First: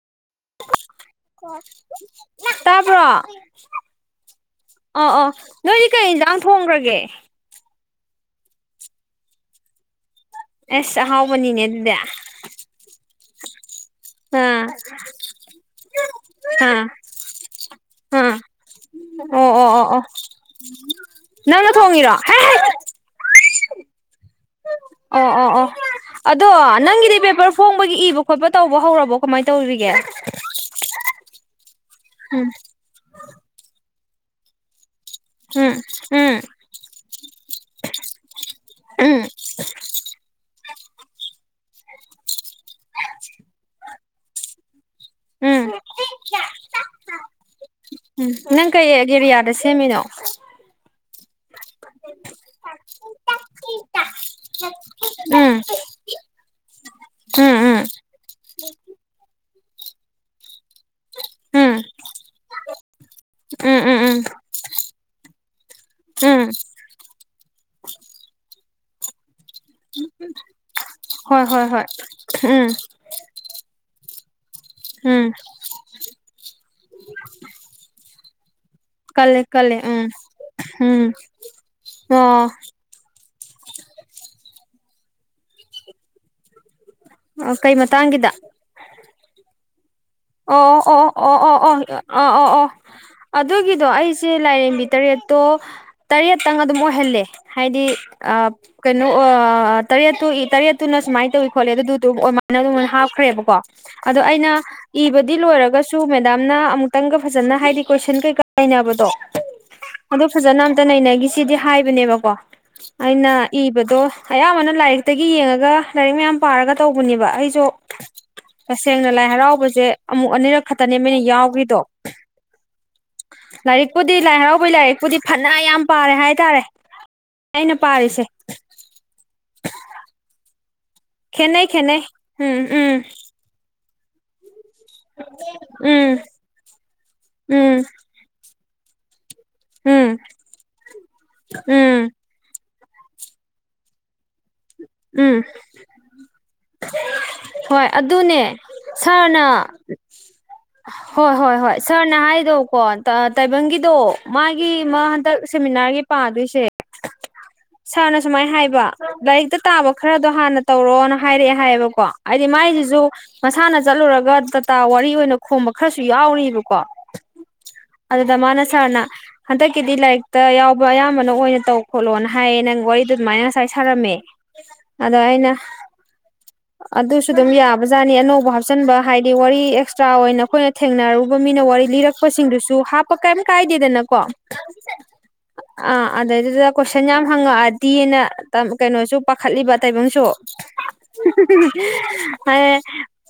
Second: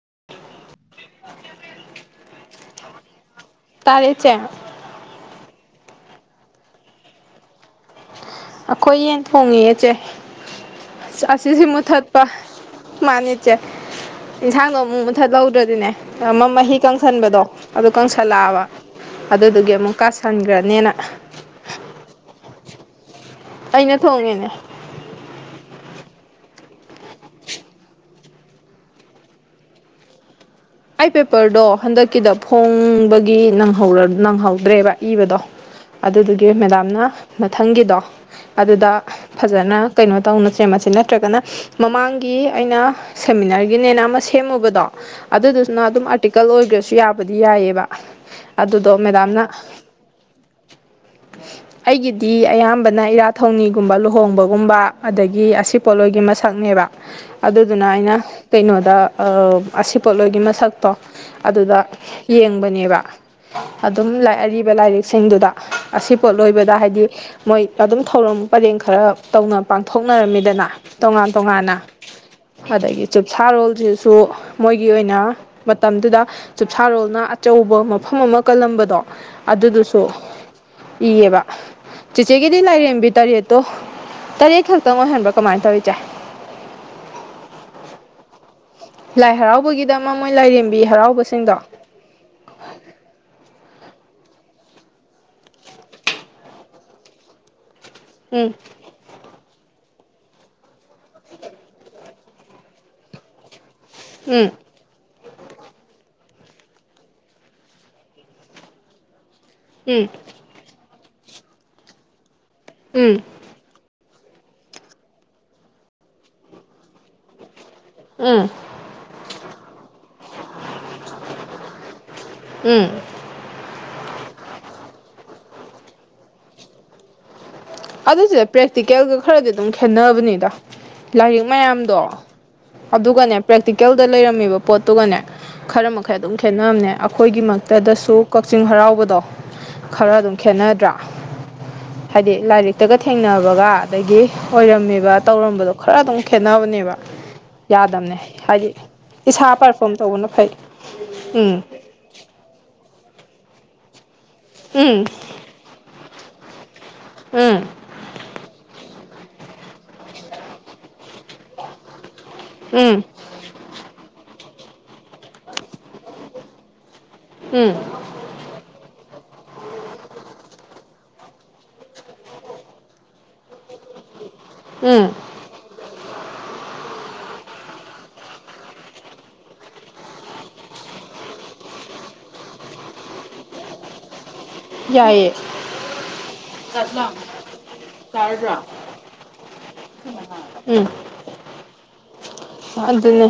[unintelligible] ꯇꯥꯄ ꯇꯥꯔꯦ ꯆꯦ ꯅꯣꯏꯗꯤ ꯀꯩ ꯌꯦꯟꯖꯥꯡ ꯊꯣꯡꯈ꯭ꯔꯒꯦ ꯑꯩꯈꯣꯏ ꯌꯦꯟ ꯊꯣꯡꯉꯦꯁꯦ ꯑꯁ ꯑꯍꯥꯎꯕꯅꯤꯅꯦ ꯑꯁꯤꯁꯤ ꯑꯗꯨꯗꯤ ꯃꯨꯊꯠ ꯄ ꯃꯅꯤ ꯑꯥ ꯏꯟꯁꯥꯡꯗꯣ ꯑꯃꯨꯛ ꯃꯨꯊꯠꯍꯗ꯭ꯔꯗꯤꯅꯦ ꯑꯃ ꯃꯍꯤ ꯑꯥ ꯀꯪꯁꯟꯕꯗꯣ ꯑꯗꯨ ꯑꯥ ꯀꯪꯁꯜꯂꯛꯑꯕ ꯑꯣ ꯑꯣ ꯑꯗꯨꯗꯨꯒꯤ ꯑꯣ ꯑꯃꯨꯛ ꯑꯣ ꯀꯥꯁꯟꯈ꯭ꯔꯅꯦꯅ ꯅꯪꯅ ꯊꯣꯡꯉꯤꯔꯣ ꯑꯩꯅ ꯊꯣꯡꯉꯦꯅꯦ ꯑ ꯑꯣ ꯑꯣ ꯑꯗꯣ ꯅꯪꯒꯤꯗꯤ ꯄꯦꯄꯔ ꯐꯣꯡꯕꯒꯤ ꯏꯕ ꯈꯣꯠꯄ ꯇꯧꯕ ꯍꯧꯔꯕꯣ ꯀꯃꯥꯏꯅ ꯇꯧꯔꯤꯒꯦ ꯑꯥꯏ ꯄꯦ ꯄꯔꯗꯣ ꯍꯟꯗꯛꯀꯤꯗ ꯎꯝ ꯐꯣꯡꯕꯒꯤ ꯅꯪꯍꯧꯔ ꯅꯪ ꯍꯧꯗ꯭ꯔꯦꯕ ꯏꯕꯗꯣ ꯎꯝ ꯑꯗꯨꯗꯨꯒꯤ ꯃꯦꯗꯥꯝꯅ ꯃꯊꯪꯒꯤꯗꯣ ꯑꯗꯨꯗ ꯎꯝ ꯐꯖꯅ ꯀꯩꯅꯣ ꯇꯧꯅ ꯁꯦꯝꯦꯃ ꯅꯠꯇ꯭ꯔꯒꯅ ꯃꯃꯥꯡꯒꯤ ꯑꯩꯅ ꯁꯦꯃꯤꯅꯥꯔꯒꯤꯅꯦꯅ ꯁꯦꯝꯃꯨꯕꯗꯣ ꯎꯝ ꯎꯝ ꯑꯗꯨꯗꯨꯅ ꯑꯗꯨꯝ ꯑꯥꯔꯇꯤꯀꯜ ꯑꯣꯏꯈ꯭ꯔꯁꯨ ꯌꯥꯕꯗꯤ ꯌꯥꯏꯑꯕ ꯎꯝ ꯅꯪ ꯀꯩ ꯑꯗꯨꯗꯣ ꯃꯦꯗꯥꯝꯅ ꯑꯦꯔꯤꯌꯥꯗ ꯁꯦꯝꯃꯤꯅꯣ ꯑꯩꯒꯤꯗꯤ ꯑꯌꯥꯝꯕꯅ ꯏꯔꯥꯠ ꯊꯧꯅꯤꯒꯨꯝꯕ ꯂꯨꯍꯣꯡꯕꯒꯨꯝꯕ ꯑꯗꯒꯤ ꯎꯝ ꯑꯁꯤ ꯄꯣꯠꯂꯣꯏꯒꯤ ꯃꯁꯛꯅꯦꯕ ꯑꯗꯨꯗꯨꯅ ꯎꯝ ꯑꯩꯅ ꯀꯩꯅꯣꯗ ꯑꯁꯤ ꯄꯣꯠꯂꯣꯏꯒꯤ ꯃꯁꯛ ꯇꯣ ꯎꯝ ꯎꯝ ꯑꯗꯨꯗ ꯌꯦꯡꯕꯅꯦꯕ ꯎꯝ ꯎꯝ ꯎꯝ ꯑꯗꯨꯝ ꯑꯔꯤꯕ ꯂꯥꯏꯔꯤꯛꯁꯤꯡꯗꯨꯗ ꯑꯁꯤ ꯄꯣꯠ ꯎꯝ ꯂꯣꯏꯕꯗ ꯍꯥꯏꯗꯤ ꯃꯣꯏ ꯑꯗꯨꯝ ꯊꯧꯔꯝ ꯄꯔꯦꯡ ꯈꯔ ꯇꯧꯅ ꯄꯥꯡꯊꯣꯛꯅꯔꯝꯃꯤꯗꯅ ꯇꯣꯉꯥꯟ ꯍꯣꯏ ꯍꯣꯏ ꯇꯣꯉꯥꯟꯅ ꯍꯣꯏ ꯎꯝ ꯑꯗꯒꯤ ꯆꯨꯞꯁꯥꯔꯣꯜꯁꯤ ꯁꯣ ꯃꯣꯏꯒꯤ ꯑꯣꯏꯅ ꯎꯝ ꯃꯇꯝꯗꯨꯗ ꯆꯨꯞꯁꯥꯔꯣꯜꯅ ꯑꯆꯧꯕ ꯃꯐꯝ ꯑꯃ ꯀꯜꯂꯝꯕꯗꯣ ꯀꯜꯂꯦ ꯀꯜꯂꯦ ꯑꯗꯨꯗꯨꯁꯨ ꯎꯝ ꯎꯝ ꯏꯌꯦꯕ ꯆꯦꯆꯦꯒꯤꯗꯤ ꯑꯣ ꯂꯥꯏꯔꯦꯝꯕꯤ ꯇꯔꯦꯠꯇꯣ ꯇꯔꯦꯠ ꯈꯛ ꯈꯤꯇꯪ ꯑꯣꯏꯍꯟꯕ꯭ꯔꯥ ꯀꯃꯥꯏꯅ ꯇꯧꯔꯤꯁꯦ ꯀꯩ ꯃꯇꯥꯡꯒꯤꯗ ꯂꯥꯏ ꯍꯔꯥꯎꯕꯒꯤꯅ ꯑꯣ ꯑꯣ ꯑꯣ ꯑꯣ ꯑꯣ ꯑꯣ ꯑꯣ ꯑꯣ ꯑꯗꯨꯒꯤꯗꯣ ꯑꯩꯁꯦ ꯂꯥꯏꯔꯦꯝꯕꯤ ꯇꯔꯦꯠꯇꯣ ꯇꯔꯦꯠꯇꯪ ꯑꯗꯨꯝ ꯑꯣꯏꯍꯜꯂꯦ ꯍꯥꯏꯗꯤ ꯑ ꯎꯝ ꯀꯩꯅꯩꯅꯣ ꯑ ꯇꯔꯦꯠꯇꯨ ꯏ ꯇꯔꯦꯠꯇꯨꯅ ꯁꯨꯃꯥꯏ ꯇꯧꯋꯤ ꯈꯣꯠꯂꯦ ꯑꯗꯨꯗꯨ ꯑꯗꯨꯃꯥꯏꯅ ꯑꯗꯨꯝ ꯍꯥꯞꯈ꯭ꯔꯦꯕꯀꯣ ꯑꯗꯣ ꯎꯝ ꯑꯩꯅ ꯑꯗꯨꯗꯤ ꯂꯣꯏꯔꯒꯁꯨ ꯃꯦꯗꯥꯝꯅ ꯑꯃꯨꯛꯇꯪꯒ ꯐꯖꯅ ꯍꯥꯏꯗꯤ ꯀꯣꯏꯁꯟ ꯀꯩꯀꯥꯥꯏꯅꯕꯗꯣ ꯎꯝ ꯑꯗꯨꯗꯣ ꯐꯖꯅ ꯑꯝꯇ ꯅꯩꯅꯒꯦ ꯒꯤ ꯁꯤꯗꯤ ꯍꯥꯏꯕꯅꯦꯕꯀꯣ ꯎꯝ ꯑꯩꯅ ꯏꯕꯗꯣ ꯑꯌꯥꯝꯕꯅ ꯂꯥꯏꯔꯤꯛꯇꯒꯤ ꯌꯦꯡꯉꯒ ꯂꯥꯏꯔꯤꯛ ꯃꯌꯥꯝ ꯄꯥꯔꯒ ꯇꯧꯕꯅꯦꯕ ꯑꯩꯁꯨ ꯎꯝ ꯇꯁꯦꯡꯅ ꯂꯥꯏ ꯍꯔꯥꯎꯕꯁ ꯦ ꯑꯃꯨꯛ ꯑꯅꯤꯔꯛ ꯈꯛꯇꯅꯦꯩꯅ ꯌꯥꯎꯈꯤꯗꯣ ꯎꯝ ꯂꯥꯏꯔꯤꯛꯄꯨꯗꯤ ꯂꯥꯏ ꯍꯔꯥꯎꯕꯩ ꯂꯥꯏꯔꯤꯛꯄꯨꯗꯤ ꯐꯅ ꯌꯥꯝ ꯄꯥꯔꯦ ꯍꯥꯏꯇꯥꯔꯦ ꯑꯩꯅ ꯄꯥꯔꯤꯁꯦ ꯑꯗꯨ ꯁꯤꯗ ꯄ꯭ꯔꯦꯛꯇꯤꯀꯦꯜꯒ ꯈꯔꯗꯤ ꯑꯗꯨꯝ ꯈꯦꯠꯅꯕꯅꯤꯗ ꯂꯥꯏꯔꯤꯛ ꯈꯦꯠꯅꯩ ꯈꯦꯠꯅꯩ ꯃꯌꯥꯝꯗꯣ ꯎꯝ ꯎꯝ ꯑꯗꯨꯒꯅꯦ ꯄ꯭ꯔꯤ ꯀꯀꯦꯜꯗ ꯂꯩꯔꯝꯃꯤꯕ ꯄꯣꯠꯇꯨꯒꯅꯦ ꯈꯔ ꯎꯝ ꯃꯈꯩ ꯑꯗꯨꯝ ꯈꯦꯠꯅꯝꯅꯦ ꯑꯩꯈꯣꯏꯒꯤ ꯎꯝ ꯃꯛꯇꯗꯁꯨ ꯆꯤꯡ ꯍꯔꯥꯎꯕꯗꯣ ꯎꯝ ꯈꯔ ꯑꯗꯨꯝ ꯈꯦꯅꯗ꯭ꯔꯥ ꯎꯝ ꯍꯥꯏꯗꯤ ꯂꯥꯏꯔꯤꯛ ꯍ ꯇꯒ ꯊꯦꯡꯅꯕꯒ ꯑꯗꯒꯤ ꯑꯣꯏꯔꯝꯃꯦꯕ ꯎꯝ ꯇꯧꯔꯝꯕꯗꯣ ꯈꯔ ꯑꯗꯨꯝ ꯈꯦꯠꯅꯕꯅꯦꯕ ꯍꯣꯏ ꯌꯥꯗꯕꯅꯦ ꯑꯗꯨꯅꯦ ꯍꯥꯏꯗꯤ ꯁꯥꯔꯅ ꯏꯁꯥ ꯄꯔꯐꯣꯝ ꯇꯧꯕꯅ ꯐꯩ ꯍꯣꯏ ꯎꯝ ꯍꯣꯏ ꯍꯣꯏ ꯁꯥꯔꯅ ꯍꯥꯏꯗꯣꯀꯣ ꯇꯥꯏꯕꯪꯒꯤꯗꯣ ꯃꯥꯒꯤ ꯎꯝ ꯃꯥ ꯍꯟꯗꯛ ꯁꯦꯃꯤꯅꯥꯔꯒꯤ ꯄ ꯑꯗꯨ ꯁꯦ ꯁꯥꯔꯅ ꯁꯨꯃꯥꯏꯅ ꯍꯥꯏꯕ ꯏꯗ ꯇꯥꯕ ꯈꯔꯗꯣ ꯍꯥꯟꯅ ꯇꯧꯔꯛꯑꯣꯅ ꯍꯥꯏꯔꯛꯑꯦ ꯍꯥꯏꯌꯦꯕꯀꯣ ꯍꯥꯏꯗꯤ ꯎꯝ ꯃꯥꯏꯁꯤꯁꯨ ꯃꯁꯥꯅ ꯆꯠꯂꯨꯔꯒ ꯇꯥ ꯋꯥꯔꯤ ꯑꯣꯏꯅ ꯈꯣꯝꯕ ꯈꯔꯁꯨ ꯌꯥꯎꯔꯤꯕꯔꯤꯕꯀꯣ ꯎꯝ ꯎꯝ ꯑꯗꯨꯗꯗꯃꯅꯁꯔ ꯅ ꯍꯟꯗꯛꯀꯤꯗꯤ ꯂꯥꯏꯔꯤꯛꯇ ꯌꯥꯎꯕ ꯑꯌꯥꯝꯕꯅ ꯑꯣꯏꯅ ꯇꯧ ꯈꯣꯠꯂꯣꯅ ꯍꯥꯏꯌꯦ ꯅꯪ ꯋꯥꯔꯤꯗꯨ ꯑꯗꯨꯃꯥꯏꯅ ꯉꯁꯥꯏ ꯁꯥꯔꯝꯃꯦ ꯎꯝ ꯑꯗ ꯑꯥꯏꯅ ꯑꯗꯨ ꯑꯗꯨꯁꯨ ꯑꯗꯨꯝ ꯌꯥꯕꯖꯥꯠꯅꯤ ꯑꯅꯧꯕ ꯍꯥꯞꯆꯤꯟꯕ ꯍꯥꯏꯗꯤ ꯋꯥꯔꯤ ꯑꯦꯛꯁꯇ꯭ꯔꯥ ꯑꯣꯏꯅ ꯑꯩꯈꯣꯏꯅ ꯊꯦꯡꯅꯔꯨꯕ ꯃꯤꯅ ꯋꯥꯔꯤ ꯂꯤꯔꯛꯄꯁꯤꯡꯗꯨꯁꯨ ꯍꯥꯞꯄ ꯀꯔꯤꯝ ꯀꯥꯏꯗꯦꯗꯅꯀꯣ ꯌꯥꯏꯌꯦ ꯑꯥ ꯑꯗꯨꯗꯩꯗꯨꯗ ꯀꯣꯏꯁꯟ ꯌꯥꯝ ꯍꯪꯉꯛꯑꯗꯤꯅ ꯀꯩꯅꯣꯁꯨ ꯈꯠꯂꯤꯕ ꯇꯥꯏꯕꯪꯁꯨ ꯎꯝ ꯑꯗꯨ ꯑꯗꯨꯅꯦ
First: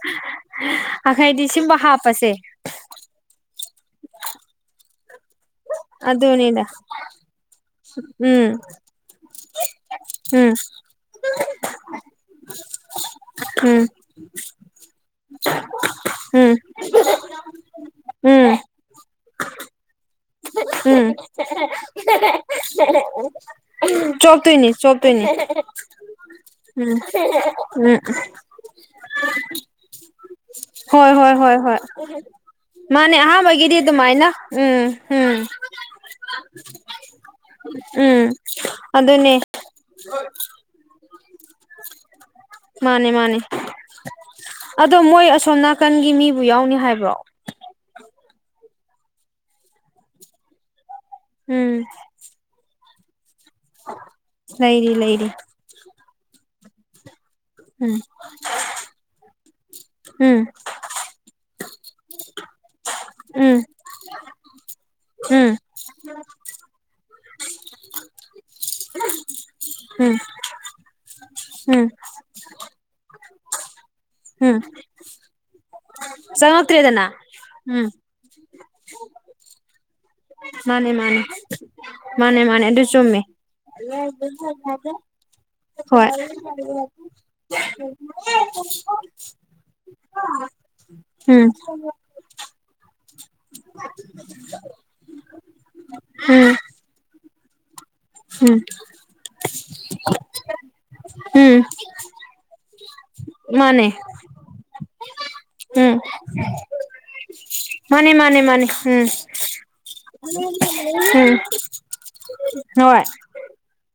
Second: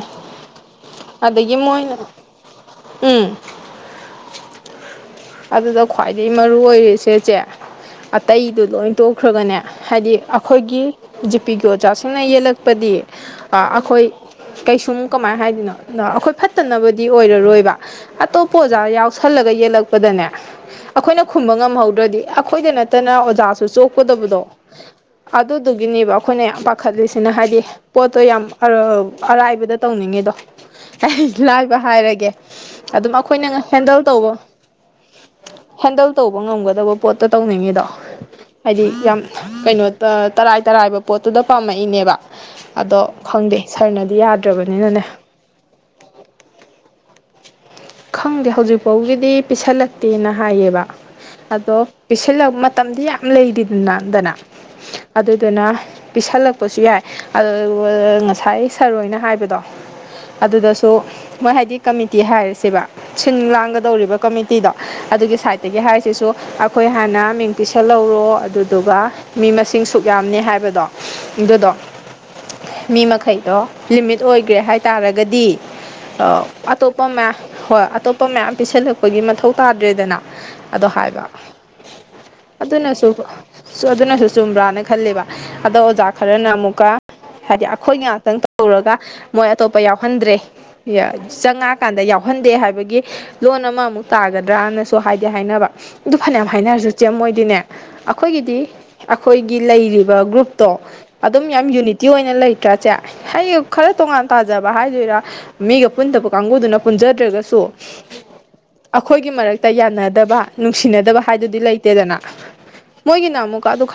ꯑꯈꯩꯗꯤ ꯑꯗꯒꯤ ꯁꯤꯝꯕ ꯃꯅ ꯍꯥꯞꯄꯁꯦ ꯎꯝ ꯑꯗꯨꯗ ꯈ꯭ꯋꯥꯏꯗꯒꯤ ꯃꯔꯨ ꯑꯗꯨꯅꯤꯗ ꯑꯣꯏꯔꯤ ꯁꯦꯆꯦ ꯎꯝ ꯑꯇꯩꯗꯨ ꯂꯣꯏ ꯇꯣꯛꯈ꯭ꯔꯒꯅꯦ ꯍꯥꯏꯗꯤ ꯎꯝ ꯑꯩꯈꯣꯏꯒꯤ ꯖꯤꯄꯤꯤꯒꯤ ꯑꯣꯖꯥꯁꯤꯡꯅ ꯌꯦꯜꯂꯛꯄꯗꯤ ꯎꯝ ꯑꯩꯈꯣꯏ ꯀꯩꯁꯨꯝ ꯀꯃꯥꯏꯅ ꯍꯥꯏꯗꯣꯏꯅꯣ ꯑꯩꯈꯣꯏ ꯎꯝ ꯐꯠꯇꯅꯕꯗꯤ ꯑꯣꯏꯔꯔꯣꯏꯕ ꯎꯝ ꯑꯇꯣꯞꯄ ꯑꯣꯖꯥ ꯌꯥꯎꯁꯜꯂꯒ ꯌꯦꯜꯂꯛꯄ ꯗꯅꯦ ꯎꯝ ꯑꯩꯈꯣꯏꯅ ꯈꯨꯝꯕ ꯉꯝꯍꯧꯗ꯭ꯔꯗꯤ ꯑꯩꯈꯣꯏꯗ ꯅꯠꯇꯅ ꯑꯣꯖꯥꯁꯨ ꯆꯣꯛꯀꯗꯕꯗꯣ ꯆꯣꯞꯇꯣꯏꯅꯤ ꯆꯣꯞꯇꯣꯏꯅꯤ ꯑꯗꯨꯗꯨꯒꯤꯅꯦꯕ ꯑꯩꯈꯣꯏꯅ ꯌꯥꯝ ꯎꯝ ꯄꯥꯈꯠꯂꯤꯁꯤꯅ ꯍꯥꯏꯗꯤ ꯎꯝ ꯄꯣꯠꯇꯣ ꯌꯥꯝ ꯑꯔꯥꯏꯕꯗ ꯇꯧꯅꯤꯡꯉꯤꯗꯣ ꯍꯣꯏ ꯍꯣꯏ ꯍꯣꯏ ꯂꯥꯏꯕ ꯍꯣꯏ ꯍꯥꯏꯔꯒꯦ ꯑꯗꯨꯝ ꯃꯥꯅꯦ ꯑꯩꯈꯣꯏꯅ ꯑꯍꯥꯟꯕꯒꯤꯗꯤ ꯍꯦꯟꯗꯜ ꯇꯧꯕ ꯑꯗꯨꯃꯥꯏꯅ ꯎꯝ ꯎꯝ ꯍꯦꯟꯗꯜ ꯇꯧꯕ ꯉꯝꯒꯗꯕ ꯄꯣꯠꯇ ꯇꯧꯅꯤꯡꯉꯤꯗꯣ ꯎꯝ ꯍꯥꯏꯗꯤ ꯌꯥꯝ ꯑꯗꯨꯅꯦ ꯀꯩꯅꯣ ꯇꯔꯥꯏ ꯇꯔꯥꯏꯕ ꯄꯣꯠꯇꯨꯗ ꯄꯥꯝꯃꯛꯏꯅꯦꯕ ꯑꯗꯣ ꯃꯥꯅꯦ ꯃꯥꯅꯦ ꯈꯪꯗꯦ ꯁꯥꯔꯅꯗꯤ ꯑꯗꯣ ꯌꯥꯗ꯭ꯔꯕꯅꯤꯅꯅꯦ ꯃꯣꯏ ꯑꯁꯣꯝ ꯅꯥꯀꯟꯒꯤ ꯃꯤꯕꯨ ꯌꯥꯎꯅꯤ ꯍꯥꯏꯕ꯭ꯔꯣ ꯈꯪꯗꯦ ꯍꯧꯖꯤꯛ ꯐꯥꯎꯒꯤꯗꯤ ꯄꯤꯁꯜꯂꯛꯇꯦꯅ ꯍꯥꯏꯌꯦꯕ ꯑꯗꯣ ꯎꯝ ꯄꯤꯁꯜ ꯇꯝꯗꯤꯌꯥ ꯂꯩꯔꯤꯗꯨꯗꯤ ꯅꯥꯟꯗꯥꯅ ꯂꯩꯔꯤ ꯂꯩꯔꯤ ꯑꯗꯨꯗꯨꯅ ꯄꯤꯁꯜꯂꯛꯄꯁꯨ ꯌꯥꯏ ꯑꯗꯨꯒ ꯎꯝ ꯉꯁꯥꯏ ꯁꯔꯣꯏꯅ ꯍꯥꯏꯕꯗꯣ ꯎꯝ ꯑꯗꯨꯗꯁꯨ ꯃꯣꯏ ꯍꯥꯏꯗꯤ ꯀꯃꯤꯠꯇꯤ ꯍꯥꯏꯔꯁꯤ ꯁꯤꯕ ꯁꯤꯟ ꯎꯝ ꯂꯥꯡꯒꯗꯧꯔꯤꯕ ꯀꯃꯤꯇꯤꯗ ꯑꯗꯨꯒꯤ ꯎꯝ ꯁꯥꯏꯗꯠꯇꯒꯤ ꯍꯥꯏꯔꯤꯁꯤꯁꯨ ꯑꯩꯈꯣꯏ ꯍꯥꯟꯅ ꯃꯤꯡ ꯄꯤꯁꯜꯍꯧꯔꯣ ꯑꯗꯨꯗꯨꯒ ꯃꯤ ꯃꯁꯤꯡ ꯁꯨꯛ ꯎꯝ ꯌꯥꯝꯅꯤ ꯍꯥꯏꯕꯗꯣ ꯑꯗꯨꯗꯣ ꯎꯝ ꯃꯤ ꯃꯈꯩꯗꯣ ꯂꯤꯃꯤꯠ ꯎꯝ ꯑꯣꯏꯒꯔ‌ꯦ ꯍꯥꯏ ꯇꯥꯥꯔꯒꯗꯤ ꯑ ꯆꯪꯉꯛꯇ꯭ꯔꯦꯗꯅ ꯑꯇꯣꯞꯄꯝ ꯃ ꯍꯣꯏ ꯎꯝ ꯑꯇꯣꯞꯄ ꯃꯌꯥꯝ ꯄꯤꯁꯜꯂꯨ ꯑꯩꯈꯣꯏꯒꯤ ꯃꯊꯧ ꯇꯥꯗ꯭ꯔꯦꯗꯅ ꯑꯗꯣ ꯃꯥꯅꯦ ꯃꯥꯅꯦ ꯍꯥꯏꯕ ꯃꯥꯅꯦ ꯃꯥꯅꯦ ꯑꯗꯨ ꯑꯗꯨꯅꯁꯨ ꯆꯨꯝꯃꯦ ꯑꯗꯨꯅꯁꯨ ꯆꯨꯝꯕ꯭ꯔꯥꯅ ꯈꯂꯦꯕ ꯑꯗꯣ ꯍꯣꯏ ꯑꯣꯖꯥ ꯈꯔꯅ ꯑꯃꯨꯛꯀ ꯍꯥꯏꯗꯤ ꯑꯩꯈꯣꯏ ꯉꯥꯛꯇꯪ ꯇꯧꯔꯒ ꯃꯣꯏ ꯑꯇꯣꯞꯄ ꯌꯥꯎꯍꯟꯗ꯭ꯔꯦ ꯎꯝ ꯆꯪꯉꯛꯑꯀꯥꯟꯗ ꯌꯥꯎ ꯊꯣꯛꯍꯟꯗꯦ ꯍꯥꯏꯕꯒꯤ ꯂꯣꯟ ꯑꯃꯥ ꯑꯃꯨꯛ ꯇꯥꯒꯗ꯭ꯔꯥꯅꯁꯨ ꯍꯥꯏꯗꯤ ꯍꯥꯏꯅꯕ ꯑꯗꯨ ꯐꯅꯌꯥꯝ ꯎꯝ ꯍꯥꯏꯅꯔꯁꯨ [inaudible] ꯃꯣꯏꯗꯤꯅꯦ ꯎꯝ ꯑꯩꯈꯣꯏꯒꯤꯗꯤ ꯑꯩꯈꯣꯏꯒꯤ ꯂꯩꯔꯤꯕ ꯒ꯭ꯔꯨꯞꯇꯣ ꯑꯗꯨꯝ ꯎꯝ ꯌꯥꯝ ꯌꯨꯅꯤꯇꯤ ꯑꯣꯏꯅ ꯂꯩꯇ꯭ꯔꯥꯁꯦ ꯍꯌꯦ ꯃꯥꯅꯦ ꯈꯔ ꯇꯣꯉꯥꯟ ꯇꯥꯖꯕ ꯍꯥꯏꯦ ꯖꯤꯔꯥ ꯃꯤꯒ ꯎꯝ ꯄꯨꯟ ꯇꯄ ꯀꯪꯒꯨꯗꯨꯅ ꯗꯔꯖꯒ ꯁꯨ ꯃꯥꯅꯦ ꯃꯥꯅꯦ ꯃꯥꯅꯦ ꯎꯝ ꯑꯩꯈꯣꯏꯒꯤ ꯃꯔꯛꯇ ꯌꯥꯅ ꯎꯝ ꯍꯣꯏ [inaudible]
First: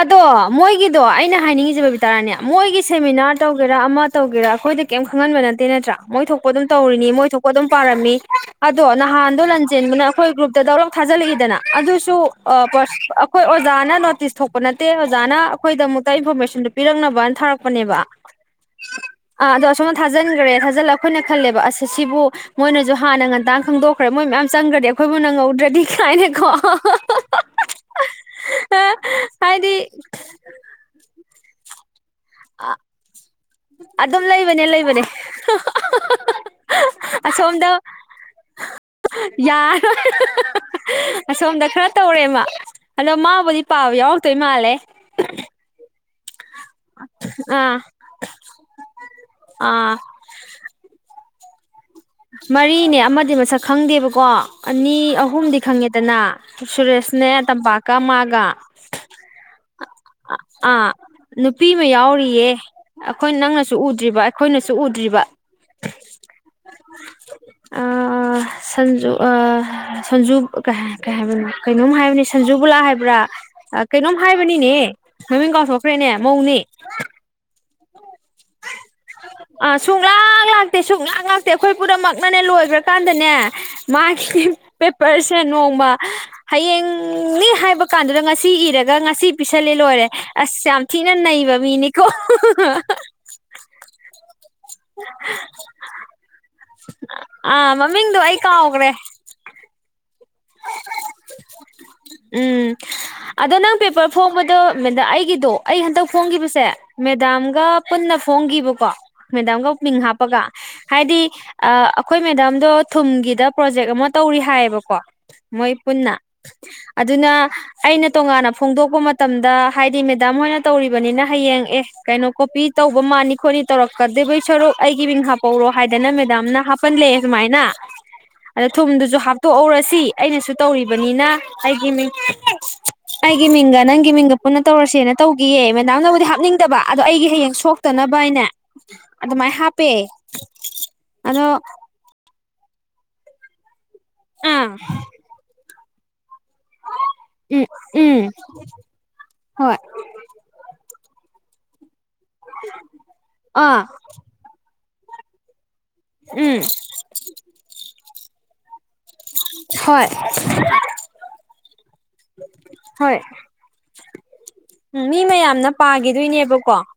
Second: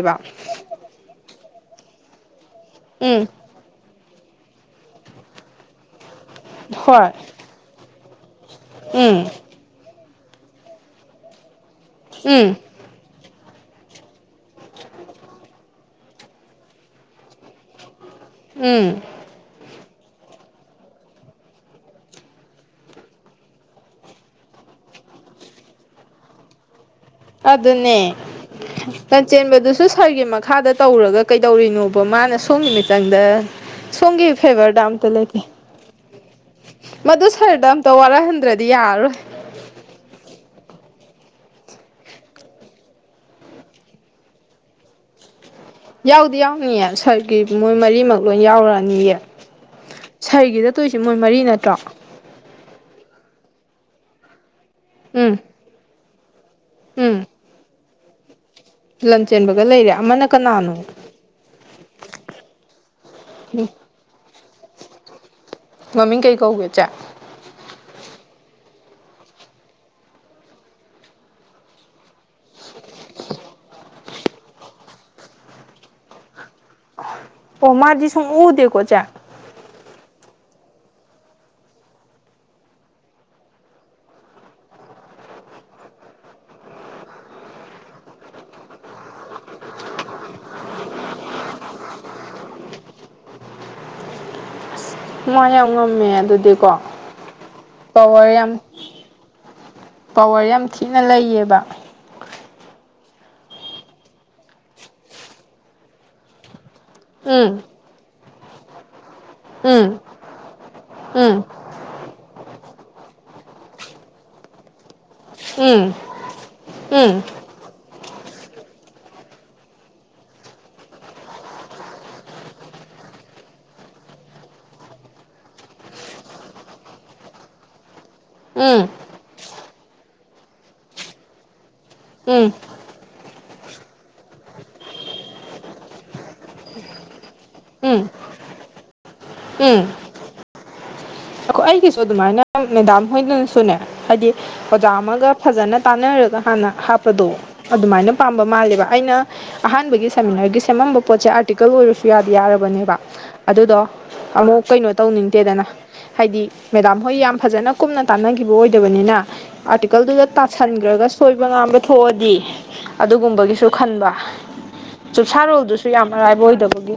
ꯑꯗꯣ ꯃꯣꯏꯒꯤꯗꯣ ꯑꯩꯅ ꯍꯥꯏꯅꯤꯡꯉꯤꯁꯦ ꯕꯕꯤꯇꯥꯔꯥꯅꯤ ꯃꯣꯏꯒꯤ ꯎꯝ ꯁꯦꯃꯤꯅꯥꯔ ꯇꯧꯒꯦꯔꯥ ꯑꯃ ꯇꯧꯒꯦꯔꯥ ꯑꯩꯈꯣꯏꯗ ꯀꯩꯝ ꯈꯪꯍꯕ ꯅꯠꯇꯦ ꯅꯠꯇ꯭ꯔꯥ ꯃꯣꯏ ꯊꯣꯛꯄ ꯑꯗꯨꯝ ꯇꯧꯔꯤꯅꯤ ꯍꯣꯏ ꯃꯣꯏ ꯊꯣꯛꯄ ꯑꯗꯨꯝ ꯄꯥꯔꯝꯃꯤ ꯎ ꯑꯗꯣ ꯎꯝ ꯅꯍꯥꯟꯗꯣ ꯂꯥꯟꯖꯦꯟꯕꯅ ꯑꯩꯈꯣꯏ ꯒ꯭ꯔꯨꯞꯗꯧꯔꯞ ꯊꯥꯜꯛꯏꯗꯅ ꯑꯗꯨꯁꯨ ꯎꯝ ꯑꯩꯣꯏ ꯑꯣꯖꯅ ꯅꯣꯇꯤꯁ ꯊꯣꯛꯄ ꯅꯠꯇꯦ ꯑꯣꯖꯥꯅ ꯑꯩꯈꯣꯏꯗꯃꯛꯇ ꯏꯟꯐꯣꯔꯃꯦꯁꯟꯗꯨ ꯄꯤꯔꯛꯅꯕꯅ ꯊꯥꯔꯛꯄꯅꯦꯕ ꯎꯝ ꯑꯁꯨꯝ ꯊꯥꯖꯤꯟꯈ꯭ꯔꯦ ꯊꯥꯖꯜꯂ ꯑꯩꯈꯣꯏꯅ ꯈꯜꯂꯦꯕ ꯑꯁ ꯁꯤꯕꯨ ꯃꯣꯏꯅꯁꯨ ꯍꯥꯟꯅ ꯉꯟꯇꯥꯡ ꯈꯪꯗꯣꯛꯈ꯭ꯔꯦ ꯃꯣꯏ ꯃꯌꯥꯝ ꯆꯪꯈ꯭ꯔꯗꯤ ꯑꯩꯈꯣꯏꯕꯨ ꯅꯪ ꯉꯧꯗ꯭ꯔꯗꯤ ꯀꯥꯏꯅꯤꯀꯣ ꯑꯗꯨ ꯑꯗꯨꯅꯦꯦ ꯍꯥꯏꯗꯤ ꯆꯦꯟꯕꯗꯨꯁꯨ ꯁꯥꯔꯒꯤ ꯃꯈꯥꯗ ꯇꯧꯔꯒ ꯀꯩꯗꯧꯔꯤꯅꯣ ꯣ ꯃꯥꯅ ꯁꯣꯝꯒꯤ ꯃꯤꯇꯪꯗ ꯑꯗꯨꯝ ꯂꯩꯕꯅꯦ ꯂꯩꯕꯅꯦ ꯃꯗꯨ ꯑꯁꯣꯝꯗ ꯁꯥꯔꯗ ꯑꯝꯇ ꯋꯥꯔꯛꯍꯟꯗ꯭ꯔꯗꯤ ꯌꯥꯔꯔꯣꯏ ꯌꯥꯔꯣꯏ ꯑꯁꯣꯝꯗ ꯈꯔ ꯇꯧꯔꯦꯃ ꯑꯗꯣ ꯃꯥꯕꯨꯗꯤ ꯄꯥꯕ ꯌꯥꯎꯔꯛꯇꯣꯏ ꯃꯥꯜꯂꯦ ꯌꯥꯎꯗ ꯌꯥ ꯁꯔꯒꯤ ꯃꯣꯏ ꯑꯥ ꯃꯔꯤꯃꯛ ꯂꯣꯏ ꯌꯥꯎꯔꯛꯑꯅꯤꯌꯦ ꯑꯥ ꯁꯔꯒꯤꯗ ꯇꯣꯏꯁꯤ ꯃꯣꯏ ꯃꯔꯤ ꯅꯠꯇ꯭ꯔꯣ ꯃꯔꯤꯅꯦ ꯑꯃꯗꯤ ꯃꯁꯛ ꯈꯪꯗꯦꯕꯀꯣ ꯑꯅꯤ ꯎꯝ ꯑꯍꯨꯝ ꯈꯥꯡꯒꯦ ꯠꯇꯅꯥ ꯎꯝ ꯁꯨꯔꯦꯁꯅꯦ ꯇ ꯀꯃꯒ ꯂꯟ ꯆꯦꯟꯕꯒ ꯂꯩꯔꯦ ꯑꯃꯅ ꯀꯅꯥꯅꯣ ꯑꯥ ꯅꯨꯄꯤ ꯑꯃ ꯌꯥꯎꯔꯤꯌꯦ ꯑꯩꯈꯣꯏ ꯅꯪꯅꯁꯨ ꯎꯗ꯭ꯔꯤꯕ ꯑꯩꯈꯣꯏꯅꯁꯨ ꯎꯗ꯭ꯔꯤꯕ ꯃꯝꯃꯤ ꯀꯩ ꯀꯧꯦ ꯆ ꯑꯥ ꯁꯟꯖꯨ ꯁꯟꯖꯨ ꯀꯩ ꯍꯥꯏ ꯀꯩꯅꯣꯝ ꯍꯥꯏꯕꯅꯤ ꯁꯟꯖꯨꯕꯨꯂꯥ ꯍꯥꯏꯕ꯭ꯔꯥ ꯀꯩꯅꯣꯝ ꯍꯥꯏꯕꯅꯤꯅꯦ ꯃꯃꯤꯡ ꯀꯥꯎꯊꯣꯛꯈ꯭ꯔꯦꯅꯦ ꯃꯧꯅꯦ ꯑꯣ ꯃꯥꯔꯖꯤ ꯁ ꯎꯗꯤꯀ ꯆ ꯉꯥꯛꯇꯦ ꯁꯨꯡ ꯉꯥꯛ ꯉꯥꯛꯇꯦ ꯑꯩꯈꯣꯏ ꯄꯨꯝꯅꯃꯛꯅꯅꯦ ꯂꯣꯏꯈ꯭ꯔꯀꯥꯟꯗꯅꯦ ꯃꯥꯒꯤ ꯄꯦꯄꯔꯁꯦ ꯅꯣꯡꯃ ꯍꯌꯦꯡꯅꯦ ꯍꯥꯏꯕ ꯀꯥꯟꯗꯨꯗ ꯉꯁꯤ ꯏꯔꯒ ꯉꯁꯤ ꯄꯤꯁꯜꯂꯦ ꯂꯣꯏꯔꯦ ꯑꯁ ꯌꯥꯝ ꯊꯤꯅ ꯅꯩꯕ ꯃꯤꯅꯤꯀꯣ ꯍ ꯃꯥ ꯌꯥꯝ ꯉꯝꯃꯦ ꯑꯗꯨꯗꯤꯀꯣ ꯑꯥ ꯃꯃꯤꯡꯗꯣ ꯄꯋꯥꯔ ꯑꯩ ꯌꯥꯝ ꯀꯥꯎꯈ꯭ꯔꯦ ꯄꯋꯥꯔ ꯌꯥꯝ ꯊꯤꯅ ꯂꯩꯌꯦꯕ ꯎꯝ ꯑꯗꯣ ꯅꯪ ꯄꯦꯄꯔ ꯐꯣꯡꯕꯗꯣ ꯃꯦꯟꯗ ꯑꯩꯒꯤꯗꯣ ꯑꯩ ꯍꯟꯗꯛ ꯐꯣꯡꯒꯤꯈꯤꯕꯁꯦ ꯎꯝ ꯃꯦꯗꯥꯝꯒ ꯄꯨꯟꯅ ꯐꯣꯡꯈꯤꯕꯀꯣ ꯃꯦꯗꯥꯝꯒ ꯎꯝ ꯃꯤꯡ ꯍꯥꯞꯄꯒ ꯍꯥꯏꯗꯤ ꯎꯝ ꯑꯩꯈꯣꯏ ꯃꯦꯗꯥꯝꯗꯣ ꯊꯨꯝꯒꯤꯗ ꯄ꯭ꯔꯣꯖꯦꯛ ꯑꯃ ꯇꯧꯔꯤ ꯍꯥꯏꯌꯦꯕꯀꯣ ꯃꯣꯏ ꯎꯝ ꯄꯨꯟꯅ ꯑꯗꯨꯅ ꯑꯩꯅ ꯇꯣꯉꯥꯟꯅ ꯐꯣꯡꯗꯣꯛꯄ ꯃꯇꯝꯗ ꯍꯥꯏꯗꯤ ꯃꯦꯗꯥꯝ ꯍꯣꯏꯅ ꯇꯧꯔꯤꯕꯅꯤꯅ ꯍꯌꯦꯡ ꯑꯦ ꯀꯩꯅꯣ ꯀꯣꯄꯤ ꯇꯧꯕ ꯃꯥꯅꯤ ꯈꯣꯠꯅꯤ ꯇꯧꯔꯛꯀꯗꯕꯩ ꯁꯔꯨꯛ ꯑꯩꯒꯤ ꯃꯤꯡ ꯍꯥꯞꯄꯧꯔꯣ ꯍꯥꯏꯗꯅ ꯃꯦꯗꯥꯝꯅ ꯍꯥꯞꯄꯜꯂꯛꯑꯦ ꯁꯨꯃꯥꯏꯅ ꯑꯗ ꯎꯝ ꯊꯨꯝꯗꯨꯁꯨ ꯍꯥꯞꯇꯣꯛꯎꯧꯔꯁꯤ ꯑꯩꯅꯁꯨ ꯇꯧꯔꯤꯕꯅꯤꯅ ꯍꯥꯏꯒꯤ ꯃꯤ ꯎꯝ ꯒꯤ ꯃꯤꯡꯒ ꯅꯪꯒꯤ ꯃꯤꯡꯒ ꯄꯨꯟꯅ ꯇꯧꯔꯁꯦꯅ ꯇꯧꯈꯤꯌꯦ ꯃꯗꯥꯝꯅꯕꯨꯗꯤ ꯍꯥꯞꯅꯤꯡꯗꯕ ꯑꯗꯣ ꯑꯩꯒꯤ ꯍꯌꯦꯡ ꯎꯝ ꯁꯣꯛꯇꯅꯕ ꯍꯥꯏꯅꯦ ꯑꯗꯨꯃꯥꯏ ꯎꯝ ꯍꯥꯞꯄꯦ ꯑꯗꯣ ꯑꯩꯈꯣꯏ ꯑꯩꯒꯤꯁꯨ ꯑꯗꯨꯃꯥꯏꯅ ꯃꯦꯗꯝ ꯍꯣꯌꯅ ꯁꯨꯅꯦ ꯍꯥꯏꯗꯤ ꯑꯥ ꯑꯣꯖꯥ ꯑꯃꯒ ꯐꯖꯅ ꯇꯥꯅꯥꯔꯒꯥ ꯀꯣ ꯍꯥꯟꯅ ꯍꯥꯞꯄꯗꯣ ꯎꯝ ꯑꯗꯨꯃꯥꯏꯅ ꯎꯝ ꯄꯥꯝꯕ ꯃꯥꯜꯂꯦꯕ ꯑꯩꯅ ꯍꯣꯏ ꯑꯍꯥꯟꯕꯒꯤ ꯁꯦꯃꯤꯅꯥꯔꯒꯤ ꯁꯦꯝꯃꯝꯕ ꯄꯦ ꯑꯔꯇꯀꯜ ꯑꯣꯏ ꯁ ꯌꯥꯗꯤ ꯌꯥꯔꯕꯅꯦꯕ ꯑꯗꯨꯗꯣ ꯑꯥ ꯑꯃꯨꯛ ꯀꯩꯅꯣ ꯇꯧꯅꯤꯡꯗꯦꯗꯅ ꯍꯥꯏꯗꯤ ꯎꯝ ꯃꯦꯗꯥꯝ ꯍꯣꯏ ꯌꯥꯝ ꯐꯖꯅ ꯀꯨꯝꯅ ꯇꯥꯟꯅꯈꯤꯕ ꯑꯣꯏꯗꯕꯅꯤꯅ ꯍꯣꯏ ꯑꯥꯔꯇꯤꯀꯜꯗꯨꯗ ꯇꯥꯁꯟꯈ꯭ꯔꯒ ꯁꯣꯏꯕ ꯉꯥꯝꯕ ꯊꯣꯛꯑꯗꯤ ꯍꯣꯏ ꯑꯗꯨꯒꯨꯝꯕꯒꯤꯁꯨ ꯈꯟꯕ ꯎꯝ ꯃꯤ ꯃꯌꯥꯝꯅ ꯆꯨꯞꯁꯥꯔꯣꯜꯗꯨꯁꯨ ꯌꯥꯝ ꯑꯔꯥꯏꯕ ꯄꯥꯈꯤꯗꯣꯏꯅꯦꯕꯀꯣ ꯑꯣꯏꯗꯕꯒꯤ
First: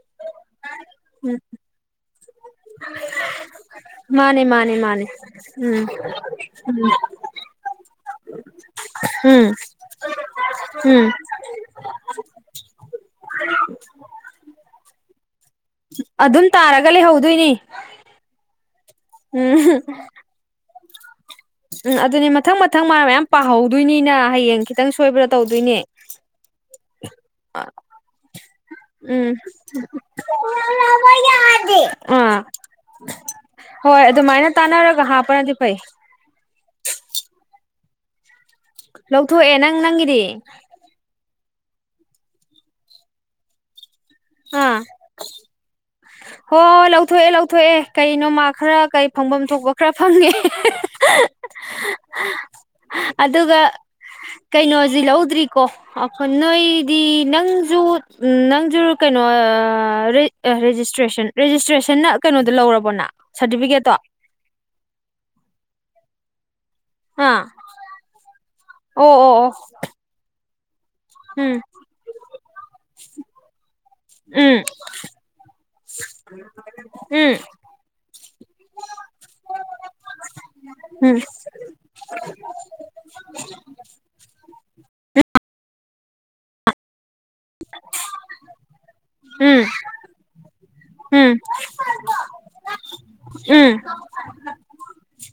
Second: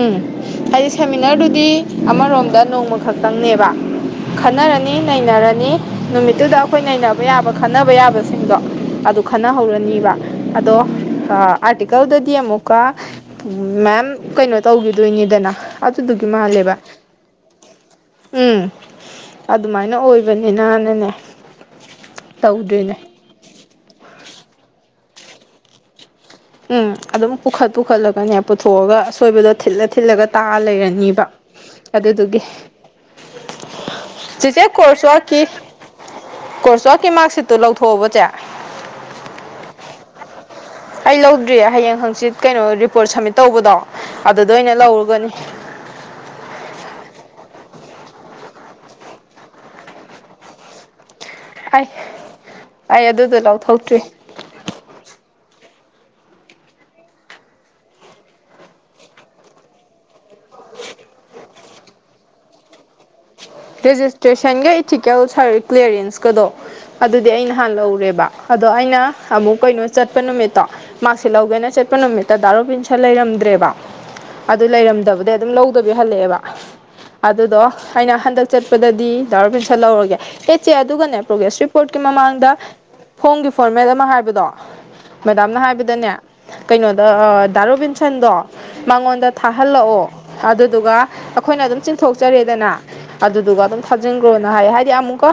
ꯎꯝ ꯍꯥꯏꯗꯤ ꯎꯝ ꯁꯦꯃꯤꯅꯥꯔꯗꯨꯗꯤ ꯑꯃꯔꯣꯝꯗ ꯅꯣꯡꯃ ꯕ ꯃꯥꯅꯦ ꯃꯥꯅꯦ ꯈꯟꯅꯔꯅꯤ ꯃꯥꯅꯦ ꯅꯩꯅꯔꯅꯤ ꯎꯝ ꯅꯨꯃꯤꯠꯇꯨꯗ ꯑꯩꯈꯣꯏ ꯅꯩꯅꯕ ꯌꯥꯕ ꯈꯕ ꯇꯕ ꯌꯥꯕꯁꯤꯡꯗꯣ ꯑꯗꯨ ꯎꯝ ꯈꯟꯅꯍꯧꯔꯅꯤꯕ ꯑꯗꯣ ꯎꯝ ꯑꯥꯔꯇꯤꯀꯜꯗꯗꯤ ꯑꯃꯨꯛ ꯀ ꯃꯦꯝ ꯀꯩꯅꯣ ꯇꯧꯈꯤꯗꯣꯏꯅꯤꯗꯅ ꯑꯗꯨꯗꯨꯒꯤ ꯑꯗꯨꯝ ꯃꯥꯜꯂꯦꯕ ꯇꯥꯔꯒ ꯂꯩꯍꯧꯗꯣꯏꯅꯦ ꯎꯝ ꯑꯗꯨꯃꯥꯏꯅ ꯑꯣꯏꯕꯅꯤꯅ ꯅꯅꯦꯅꯦ ꯎꯝ ꯑꯗꯨꯅꯦ ꯃꯊꯪ ꯃꯊꯪ ꯃꯥ ꯃꯌꯥꯝ ꯄꯥꯍꯧ ꯑꯗꯨꯏꯅꯤꯅ ꯍꯌꯦꯡ ꯈꯤꯇꯪ ꯁꯣꯏꯕ꯭ꯔꯥ ꯇꯧꯗꯣꯏꯅꯦ ꯎꯝ ꯑꯗꯨꯝ ꯄꯨꯈꯠ ꯄꯨꯈꯠꯂꯒꯅꯦ ꯄꯨꯊꯣꯛꯑꯒ ꯎꯝ ꯑꯁꯣꯏꯕꯗꯣ ꯊꯤꯠꯂ ꯊꯤꯠꯂꯒ ꯇꯥꯑ ꯂꯩꯔꯅꯤꯕ ꯑꯥ ꯑꯗꯨꯗꯨꯒꯤ ꯍꯣꯏ ꯑꯗꯨꯃꯥꯏꯅ ꯆꯤꯆꯦ ꯇꯥꯟꯅꯔꯒ ꯀꯣꯔꯁ ꯋꯥꯈꯤ ꯍꯥꯞꯄꯅꯗꯤ ꯐꯩ ꯀꯣꯔꯁ ꯆꯀꯤ ꯃꯥꯔꯛꯁꯤꯠꯇꯨ ꯂꯧꯊꯣꯛꯎꯕꯁꯦ ꯂꯧꯊꯣꯛꯑꯦ ꯅꯪ ꯅꯪꯒꯤꯗꯤ ꯑꯩ ꯂꯧꯗ꯭ꯔꯤꯌꯦ ꯍꯌꯦꯡ ꯍꯪꯆꯤꯠ ꯀꯩꯅꯣ ꯔꯤꯄꯣꯔꯠ ꯁꯝꯃꯤꯠ ꯇꯧꯕꯗꯣ ꯑꯗꯨꯗ ꯑꯣꯏꯅ ꯑꯥ ꯂꯧꯔꯒꯅꯤ ꯍ ꯂꯧꯊ ꯂꯧ ꯊꯣꯛꯑꯦ ꯀꯩ ꯅꯣꯃꯥ ꯈꯔ ꯀꯩ ꯐꯪꯐꯝ ꯊꯣꯛꯄ ꯈꯔ ꯐꯪꯉꯦ ꯑꯩ ꯑꯩ ꯑꯗꯨꯗꯣ ꯑꯗꯨꯒ ꯂꯧꯊꯣꯛꯇ꯭ꯔꯤ ꯑꯣꯏ ꯅꯣꯏꯗꯤ ꯅꯪꯁꯨ ꯎ ꯅꯪꯁꯨ ꯀꯩꯅꯣ ꯔꯦꯖꯤꯁꯇ꯭ꯔꯦꯁꯟ ꯔꯦꯖꯤꯁꯇ꯭ꯔꯦꯁꯟꯅ ꯀꯩꯅꯣꯗ ꯂꯧꯔꯕꯣꯅ ꯁꯥꯔꯇꯤꯐꯤꯀꯦꯠꯇꯣ ꯔꯦꯖꯤꯁꯇ꯭ꯔꯦꯁꯟꯒ ꯏꯊꯤꯀꯦꯜ ꯁꯥꯔ ꯀ꯭ꯂꯤꯌꯥꯔꯦꯟꯁꯀꯗꯣ ꯑꯗꯨꯗꯤ ꯑꯥ ꯑꯩ ꯅꯍꯥꯟ ꯂꯧꯔꯦꯕ ꯑꯗꯣ ꯑꯩꯅ ꯑꯣ ꯑꯣ ꯑꯣ ꯑꯃꯨꯛ ꯀꯩꯅꯣ ꯆꯠꯄ ꯅꯨꯃꯤꯠꯇꯣ ꯃꯥꯛꯁꯤꯠ ꯎꯝ ꯂꯧꯒꯦꯅ ꯆꯠꯄ ꯅꯨꯃꯤꯠꯇ ꯗꯥ ꯔꯣꯕꯤꯟꯁꯥꯟ ꯂꯩꯔꯝꯗ꯭ꯔꯦꯕ ꯎꯝ ꯑꯗꯨ ꯂꯩꯔꯝꯗꯕꯗꯩ ꯑꯗꯨꯝ ꯂꯧꯗꯕꯤ ꯍꯜꯂꯛꯑꯦꯕ ꯎꯝ ꯑꯗꯨꯗꯣ ꯑꯩꯅ ꯍꯟꯂꯛ ꯆꯠꯄꯗꯗꯤ ꯗꯥ ꯔꯣꯕꯤꯟꯁꯥꯟ ꯂꯧꯔꯒꯦ ꯑꯦ ꯆꯦ ꯑꯗꯨꯒꯅꯦ ꯎꯝ ꯄꯔꯣꯒ꯭ꯔꯦꯁ ꯔꯤꯄꯣꯔꯠ ꯒꯤ ꯃꯃꯥꯡꯗ ꯐꯣꯝ ꯒꯤ ꯐꯣꯔꯃꯦꯠ ꯑꯃꯥ ꯍꯥꯏꯕꯗꯣ ꯃꯦꯗꯥꯝ ꯅꯥ ꯍꯥꯏ ꯗꯅꯦ ꯀꯩꯅꯣꯗ ꯗꯤ ꯔꯣꯕꯤꯟꯁꯥꯟꯗꯣ ꯃꯉꯣꯟꯗ ꯎꯝ ꯊꯥꯍꯜꯂꯛꯑꯣ ꯑꯗꯨ ꯑꯗꯨꯒ ꯎꯝ ꯎꯝ ꯑꯩꯈꯣꯏꯅ ꯑꯗꯨꯝ ꯆꯤꯟꯊꯣꯛꯆꯔꯦꯗꯅ ꯑꯗꯨꯗꯨꯒ ꯎꯝ ꯑꯗꯨꯝ ꯊꯥꯖꯤꯟꯈ꯭ꯔꯣꯅ ꯍꯥꯏꯌꯦ ꯍꯥꯏꯗꯤ ꯑꯃꯨꯛꯀ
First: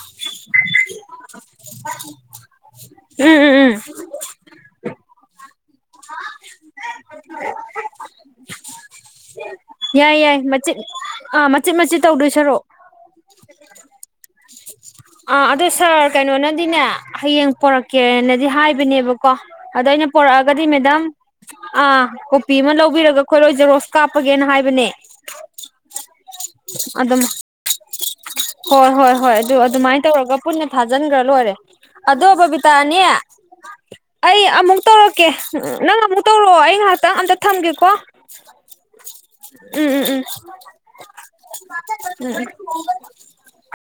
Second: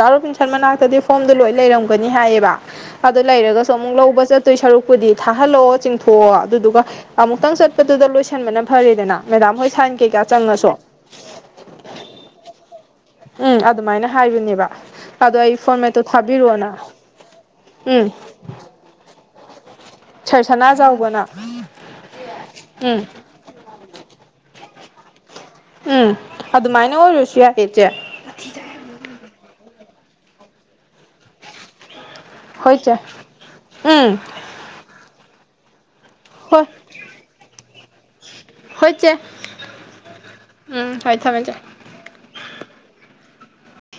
ꯗꯥ ꯔꯣꯟꯕꯤꯟꯁꯥꯟ ꯃꯅꯛꯇꯗꯤ ꯐꯣꯝꯗꯣ ꯂꯣꯏ ꯂꯩꯔꯝꯒꯅꯤ ꯍꯥꯌꯦꯕ ꯑꯗꯣ ꯂꯩꯔꯝꯒꯅꯤ ꯍꯥꯏꯌꯦꯕ ꯑꯗꯨ ꯎꯝ ꯂꯩꯔꯒꯁꯨ ꯎꯝ ꯑꯃꯨꯛ ꯂꯧꯕ ꯆꯠꯇꯣꯏ ꯁꯔꯨꯛꯄꯨꯗꯤ ꯍꯜꯂꯣ ꯆꯤꯡꯊꯣꯛꯑꯣ ꯑꯗꯨꯗꯨꯒ ꯑꯃꯨꯛꯇꯪ ꯆꯠꯄꯗꯨꯗ ꯂꯣꯏꯁꯤꯟꯕꯅ ꯐꯔꯦꯗꯅ ꯃꯦꯗꯥꯝ ꯍꯣꯏ ꯁꯥꯏꯟ ꯌꯥꯏ ꯀꯩꯀꯥ ꯌꯥꯏ ꯆꯪꯉꯥꯁꯨ ꯃꯆꯤꯠ ꯑꯥ ꯃꯆꯤꯠ ꯃꯆꯤꯠ ꯇꯧꯗꯣꯏ ꯁꯔꯨꯛ ꯍꯥꯏꯕꯅꯦꯕ ꯑꯥ ꯑꯩ ꯑꯗꯣ ꯐꯣꯟ ꯁꯥꯔ ꯃꯦꯠꯇꯣ ꯊꯥꯕꯤꯔꯛꯑꯣꯅ ꯀꯩꯅꯣꯅꯗꯤꯅꯦ ꯍꯌꯦꯡ ꯎꯝ ꯄꯣꯔꯛꯀꯦꯅꯗꯤ ꯍꯥꯏꯕꯅꯦꯕꯀꯣ ꯑꯗꯥ ꯑꯩꯅ ꯄꯨꯔꯛ ꯁꯥꯔ ꯃꯣ ꯁꯅꯥ ꯆꯥꯎꯕꯅ ꯎꯝ ꯍꯥꯏꯕꯅꯦ ꯎꯝ ꯑꯗꯨꯃꯥꯏꯅ ꯑꯗꯨꯝ ꯑꯣꯔꯁꯨ ꯌꯥꯏꯌ° ꯏꯆꯦ ꯍꯣꯏ ꯍꯣꯏ ꯍꯣꯏ ꯑꯗꯨ ꯑꯗꯨꯃꯥꯏꯅ ꯇꯧꯔꯒ ꯄꯨꯟꯅ ꯊꯥꯖꯤꯟꯈ꯭ꯔ ꯂꯣꯏꯔꯦ ꯑꯗꯣ ꯍꯣꯏ ꯆꯦ ꯕꯕꯤꯇꯥꯅꯦ ꯎꯝ ꯑꯩ ꯑꯃꯨꯛ ꯇꯧꯔ ꯀꯦ ꯅꯪ ꯑꯃꯨꯛ ꯇꯧꯔꯛꯑꯣ ꯍꯣꯏ ꯑꯩ ꯉꯥꯏꯍꯥꯛꯇꯪ ꯑꯝꯇ ꯊꯝꯒꯦꯀꯣ ꯍꯣꯏ ꯆꯦ ꯎꯝ ꯎꯝ ꯎꯝ ꯎꯝ ꯍꯣꯏ ꯊꯝꯃꯦ ꯆꯦ ꯎꯝ ꯎꯝ